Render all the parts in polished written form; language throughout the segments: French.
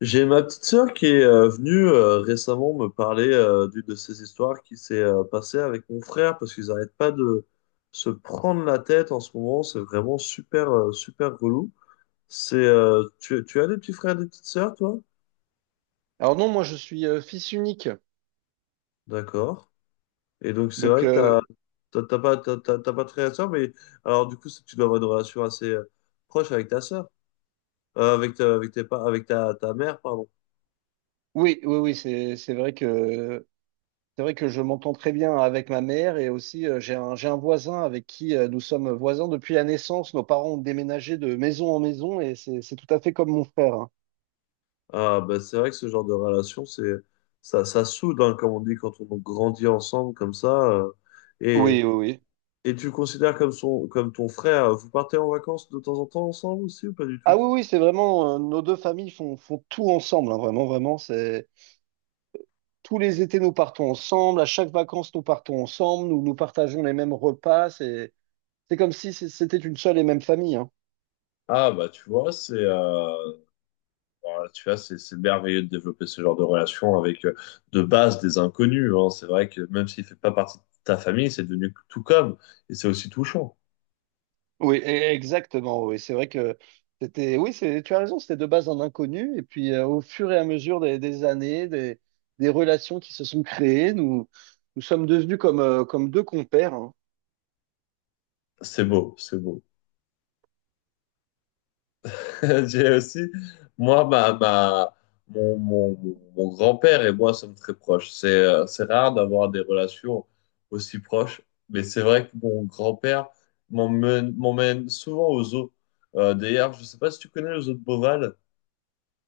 J'ai ma petite sœur qui est venue récemment me parler d'une de ces histoires qui s'est passée avec mon frère parce qu'ils n'arrêtent pas de se prendre la tête en ce moment. C'est vraiment super, super relou. Tu as des petits frères, des petites sœurs, toi? Alors non, moi je suis fils unique. D'accord. Et donc, c'est Donc vrai que euh, t'as pas de frère et sœur, mais alors, du coup, que tu dois avoir une relation assez proche avec ta sœur. Avec, ta- avec tes, pa- Avec ta mère, pardon. oui, oui, oui, c'est vrai que je m'entends très bien avec ma mère et aussi j'ai un voisin avec qui nous sommes voisins depuis la naissance. Nos parents ont déménagé de maison en maison et c'est tout à fait comme mon frère, hein. Ah, bah, c'est vrai que ce genre de relation, ça soude, hein, comme on dit, quand on grandit ensemble comme ça. Et, Oui, oui, oui. et tu le considères comme son, comme ton frère, vous partez en vacances de temps en temps ensemble aussi ou pas du tout? Ah oui, oui, c'est vraiment nos deux familles font tout ensemble, hein, vraiment, vraiment. C'est tous les étés nous partons ensemble. À chaque vacances nous partons ensemble. Nous nous partageons les mêmes repas. C'est comme si c'était une seule et même famille, hein. Ah bah tu vois c'est voilà, tu vois c'est merveilleux de développer ce genre de relation avec de base des inconnus, hein. C'est vrai que même s'il fait pas partie de ta famille c'est devenu tout comme. Et c'est aussi touchant. Oui, exactement. Oui, c'est vrai que c'était. Oui, c'est. Tu as raison. C'était de base un inconnu, et puis au fur et à mesure des années, des relations qui se sont créées, nous sommes devenus comme deux compères, hein. C'est beau, c'est beau. J'ai aussi, moi, mon, mon- mon- grand-père et moi sommes très proches. C'est rare d'avoir des relations aussi proches, mais c'est vrai que mon grand-père m'emmène souvent aux zoos. D'ailleurs, je ne sais pas si tu connais le zoo de Beauval.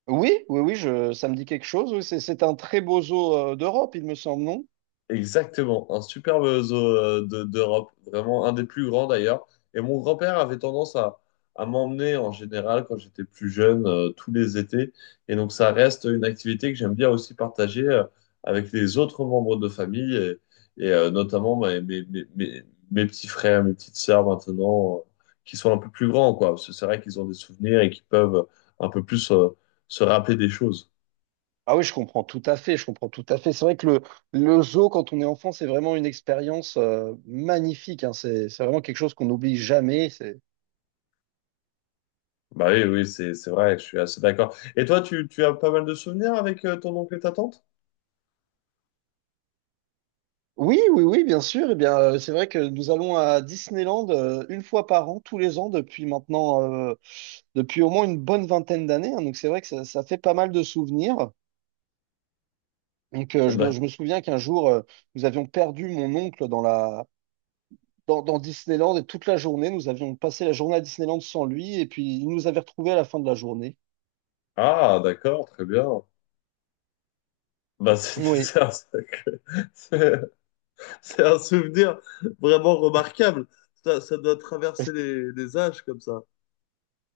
Oui, oui, oui. Ça me dit quelque chose. Oui, c'est un très beau zoo d'Europe, il me semble, non? Exactement, un superbe zoo d'Europe, vraiment un des plus grands d'ailleurs. Et mon grand-père avait tendance à m'emmener en général quand j'étais plus jeune, tous les étés. Et donc ça reste une activité que j'aime bien aussi partager avec les autres membres de famille notamment mes petits frères, mes petites sœurs maintenant, qui sont un peu plus grands, quoi. Parce que c'est vrai qu'ils ont des souvenirs et qui peuvent un peu plus se rappeler des choses. Ah oui, je comprends tout à fait. Je comprends tout à fait. C'est vrai que le zoo quand on est enfant, c'est vraiment une expérience magnifique, hein. C'est vraiment quelque chose qu'on n'oublie jamais. Bah oui, oui, c'est vrai, je suis assez d'accord. Et toi, tu as pas mal de souvenirs avec ton oncle et ta tante? Oui, oui, oui, bien sûr. Eh bien, c'est vrai que nous allons à Disneyland une fois par an, tous les ans, depuis maintenant, euh, depuis au moins une bonne vingtaine d'années, hein. Donc, c'est vrai que ça fait pas mal de souvenirs. D'ac- Je me souviens qu'un jour, nous avions perdu mon oncle dans Disneyland et toute la journée, nous avions passé la journée à Disneyland sans lui et puis il nous avait retrouvés à la fin de la journée. Ah, d'accord, très bien. Bah, c'est Oui. C'est- c'est un souvenir vraiment remarquable. Ça doit traverser les âges comme ça.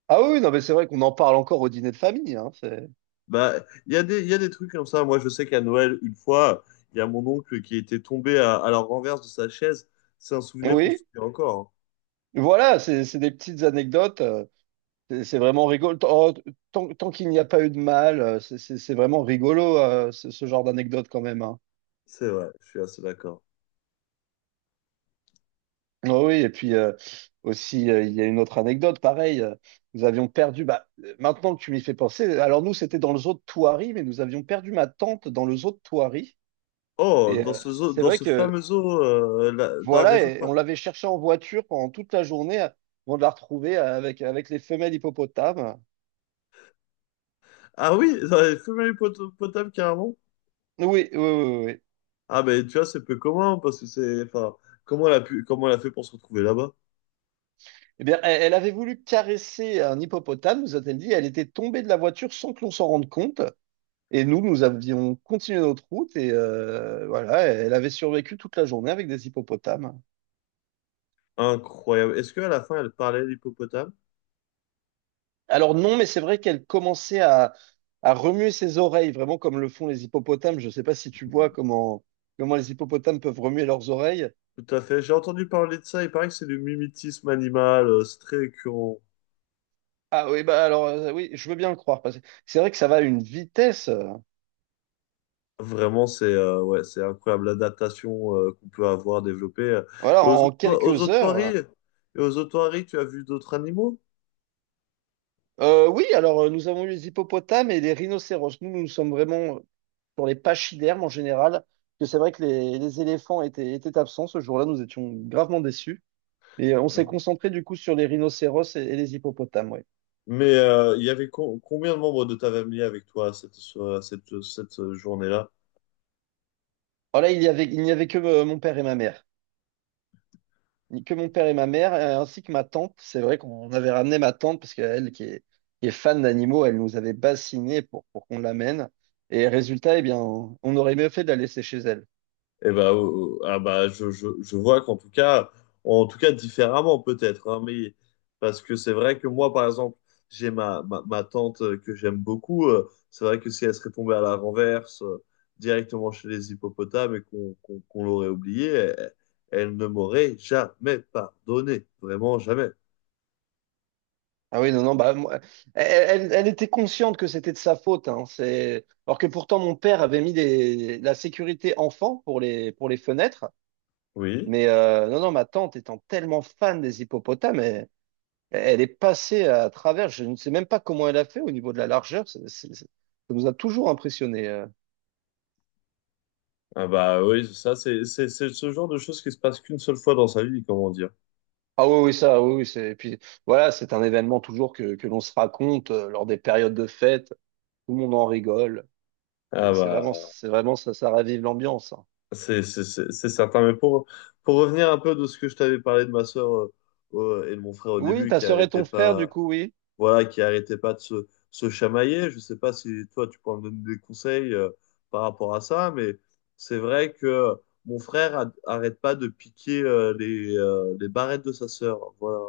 Ah oui, oui, non, mais c'est vrai qu'on en parle encore au dîner de famille. Hein, c'est... Bah, il y a des trucs comme ça. Moi, je sais qu'à Noël, une fois, il y a mon oncle qui était tombé à la renverse de sa chaise. C'est un souvenir qu'on se Oui, souvient encore, hein. voilà, c'est des petites anecdotes. C'est vraiment rigolo. Oh, tant qu'il n'y a pas eu de mal, c'est vraiment rigolo, ce genre d'anecdote quand même, hein. C'est vrai, je suis assez d'accord. Ah oui, et puis aussi, il y a une autre anecdote, pareil, nous avions perdu, maintenant que tu m'y fais penser, alors nous, c'était dans le zoo de Thoiry, mais nous avions perdu ma tante dans le zoo de Thoiry. Oh, Et c'est dans vrai ce que, fameux zoo, dans la voilà, région. et on l'avait cherchée en voiture pendant toute la journée avant de la retrouver avec les femelles hippopotames. Ah oui, ça avait femelle potable carrément. Oui, oui, oui, oui, oui. Ah ben tu vois, c'est peu commun parce que c'est. Enfin, comment elle a fait pour se retrouver là-bas? Eh bien, elle avait voulu caresser un hippopotame, nous a-t-elle dit. Elle était tombée de la voiture sans que l'on s'en rende compte. Et nous, nous avions continué notre route et voilà, elle avait survécu toute la journée avec des hippopotames. Incroyable. Est-ce qu'à la fin elle parlait l'hippopotame? Alors non, mais c'est vrai qu'elle commençait à remuer ses oreilles, vraiment comme le font les hippopotames. Je ne sais pas si tu vois comment les hippopotames peuvent remuer leurs oreilles. Tout à fait. J'ai entendu parler de ça. Il paraît que c'est du mimétisme animal. C'est très récurrent. Ah oui, bah oui, je veux bien le croire, parce que c'est vrai que ça va à une vitesse. Vraiment, c'est ouais, c'est incroyable l'adaptation, qu'on peut avoir développée. Voilà, Et aux en autres, aux quelques heures. otoiries, et aux otoiries, tu as vu d'autres animaux? Oui, nous avons eu les hippopotames et les rhinocéros. Nous sommes vraiment pour les pachydermes en général. Parce que c'est vrai que les éléphants étaient absents ce jour-là, nous étions gravement déçus. Et on s'est Voilà. concentré du coup sur les rhinocéros et les hippopotames. Ouais. Mais il y avait combien de membres de ta famille avec toi à cette, so- à cette, cette journée-là? Alors là, il n'y avait que mon père et ma mère. Que mon père et ma mère, ainsi que ma tante. C'est vrai qu'on avait ramené ma tante parce qu'elle, qui est fan d'animaux, elle nous avait bassiné pour qu'on l'amène. Et résultat, eh bien, on aurait mieux fait de la laisser chez elle. Eh ben, ah bah, je vois qu'en tout cas, en tout cas différemment peut-être, hein, mais parce que c'est vrai que moi, par exemple, j'ai ma tante que j'aime beaucoup. C'est vrai que si elle serait tombée à la renverse directement chez les hippopotames et qu'on l'aurait oubliée, elle, elle ne m'aurait jamais pardonné, vraiment jamais. Ah oui, non, non, elle était consciente que c'était de sa faute, hein, c'est... Alors que pourtant, mon père avait mis des... la sécurité enfant pour pour les fenêtres. Oui. Mais non, non, ma tante étant tellement fan des hippopotames, elle, elle est passée à travers. Je ne sais même pas comment elle a fait au niveau de la largeur. Ça nous a toujours impressionnés. Ah bah oui, ça c'est ce genre de choses qui se passe qu'une seule fois dans sa vie, comment dire. Ah oui, oui, ça, oui, oui. Et puis voilà, c'est un événement toujours que l'on se raconte lors des périodes de fête. Tout le monde en rigole. Ah C'est vraiment, bah. c'est vraiment, ça ravive l'ambiance, hein. C'est certain, mais pour revenir un peu de ce que je t'avais parlé de ma sœur et de mon frère au Oui, début, ta sœur et ton frère, du coup, oui. Qui arrêtait pas de se chamailler, je sais pas si toi tu pourras me donner des conseils par rapport à ça, mais c'est vrai que mon frère arrête pas de piquer les barrettes de sa sœur, voilà.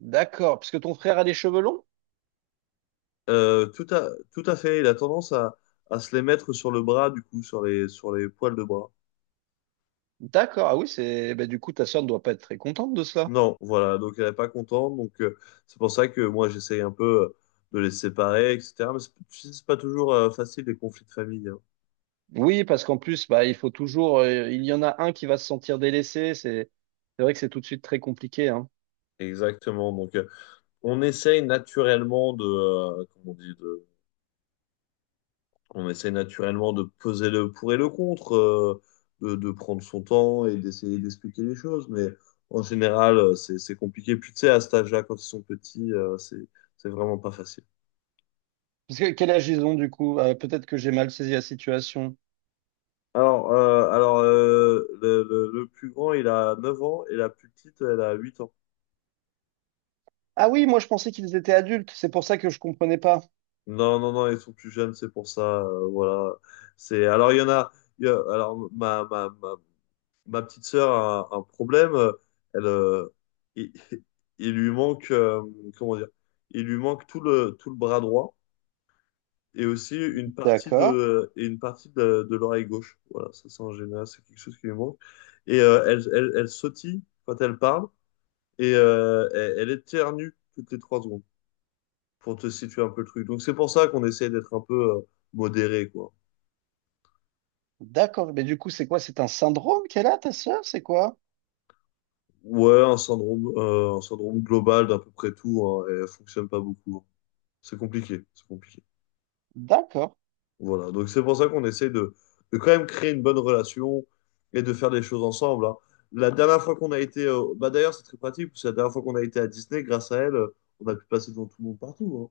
D'accord. Parce que ton frère a des cheveux longs? Tout à fait, il a tendance à se les mettre sur le bras, du coup, sur sur les poils de bras. D'accord. Ah oui, c'est, eh ben, du coup, ta sœur ne doit pas être très contente de cela. Non, voilà, donc elle n'est pas contente, donc c'est pour ça que moi j'essaye un peu de les séparer, etc. Mais c'est tu sais, c'est pas toujours facile les conflits de famille, hein. Oui, parce qu'en plus, bah, il faut toujours, il y en a un qui va se sentir délaissé. C'est vrai que c'est tout de suite très compliqué, hein. Exactement, donc on essaye naturellement de, comment on dit, on essaye naturellement de peser le pour et le contre, de prendre son temps et d'essayer d'expliquer les choses, mais en général c'est compliqué. Puis tu sais, à cet âge-là, quand ils sont petits, c'est vraiment pas facile. Parce que quel âge ils ont, du coup? Peut-être que j'ai mal saisi la situation. Alors, le plus grand, il a 9 ans et la plus petite, elle a 8 ans. Ah oui, moi, je pensais qu'ils étaient adultes. C'est pour ça que je comprenais pas. Non, non, non, ils sont plus jeunes, c'est pour ça. Voilà. Alors, il y en a. Alors, ma petite sœur a un problème. Elle, euh, il, il lui manque, comment dire, il lui manque tout tout le bras droit et aussi D'accord. Une partie de l'oreille gauche. Voilà, c'est en général, c'est quelque chose qui lui manque. Et elle sautille quand elle parle. Et elle éternue toutes les 3 secondes pour te situer un peu le truc. Donc c'est pour ça qu'on essaie d'être un peu modéré, quoi. D'accord. Mais du coup, c'est quoi? C'est un syndrome qu'elle a, ta sœur? C'est quoi? Ouais, un syndrome global d'à peu près tout, hein, et elle fonctionne pas beaucoup, hein. C'est compliqué, c'est compliqué. D'accord. Voilà, donc c'est pour ça qu'on essaie de quand même créer une bonne relation et de faire des choses ensemble, hein. La dernière fois qu'on a été, Bah d'ailleurs c'est très pratique, parce que la dernière fois qu'on a été à Disney, grâce à elle, on a pu passer devant tout le monde partout, hein.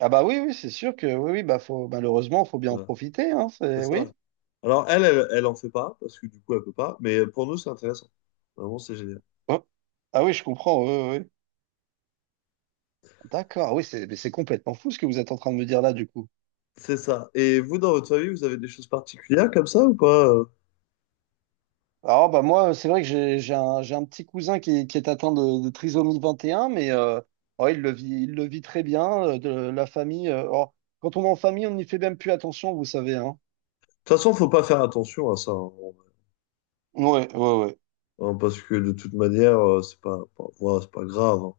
Ah bah oui, oui, c'est sûr que oui, oui, bah faut malheureusement, faut bien en Voilà. profiter, hein. C'est C'est ça. oui. Alors, elle en fait pas, parce que du coup, elle peut pas, mais pour nous, c'est intéressant. Vraiment, c'est génial. Oh. Ah oui, je comprends. Oui, oui, oui. D'accord. Ah oui, c'est mais c'est complètement fou ce que vous êtes en train de me dire là, du coup. C'est ça. Et vous, dans votre famille, vous avez des choses particulières comme ça ou pas? De Alors bah moi, c'est vrai que j'ai un petit cousin qui est atteint de trisomie 21, mais oh, il le vit très bien. De la famille. Oh, quand on est en famille, on n'y fait même plus attention, vous savez, hein. toute façon, faut pas faire attention à ça, hein, Ouais, ouais, ouais. hein, parce que de toute manière, c'est pas, pas- voilà, c'est pas grave, hein.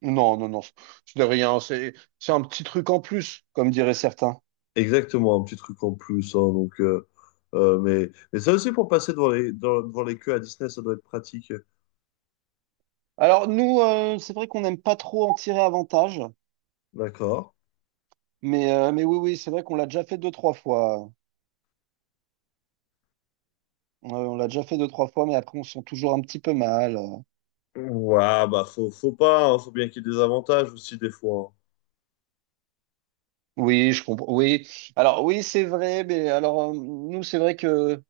Non, non, non, c'est de rien. C'est un petit truc en plus, comme diraient certains. Exactement, un petit truc en plus, hein, donc, mais ça aussi, pour passer devant devant les queues à Disney, ça doit être pratique. Alors, c'est vrai qu'on n'aime pas trop en tirer avantage, D'accord. Mais oui, oui, c'est vrai qu'on l'a déjà fait deux, trois fois. On l'a déjà fait deux, trois fois, mais après, on se sent toujours un petit peu mal. Ouais, bah, faut pas, hein, faut bien qu'il y ait des avantages aussi, des fois, hein. Oui, je comprends. Oui. Alors, oui, c'est vrai, mais alors, nous, c'est vrai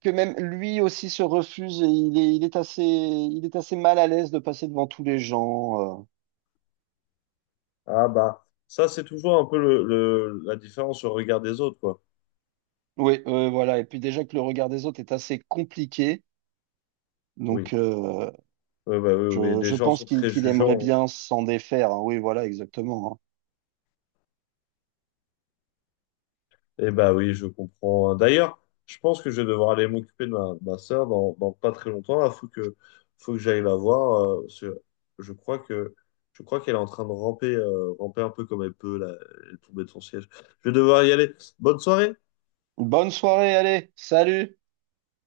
que même lui aussi se refuse et il est assez mal à l'aise de passer devant tous les gens. Ah bah, ça c'est toujours un peu la différence au regard des autres, quoi. Oui, voilà. Et puis, déjà que le regard des autres est assez compliqué. Oui. Donc, euh, Ouais, bah, oui, oui, les je gens sont pense très qu'il aimerait jugeants. bien s'en défaire, hein. Oui, voilà, exactement, hein. Et bah oui, je comprends, hein. D'ailleurs, je pense que je vais devoir aller m'occuper de ma sœur dans pas très longtemps. Faut que j'aille la voir. Parce que je crois que, je crois qu'elle est en train de ramper, ramper un peu comme elle peut, là, elle est tombée de son siège. Je vais devoir y aller. Bonne soirée! Bonne soirée, allez, salut!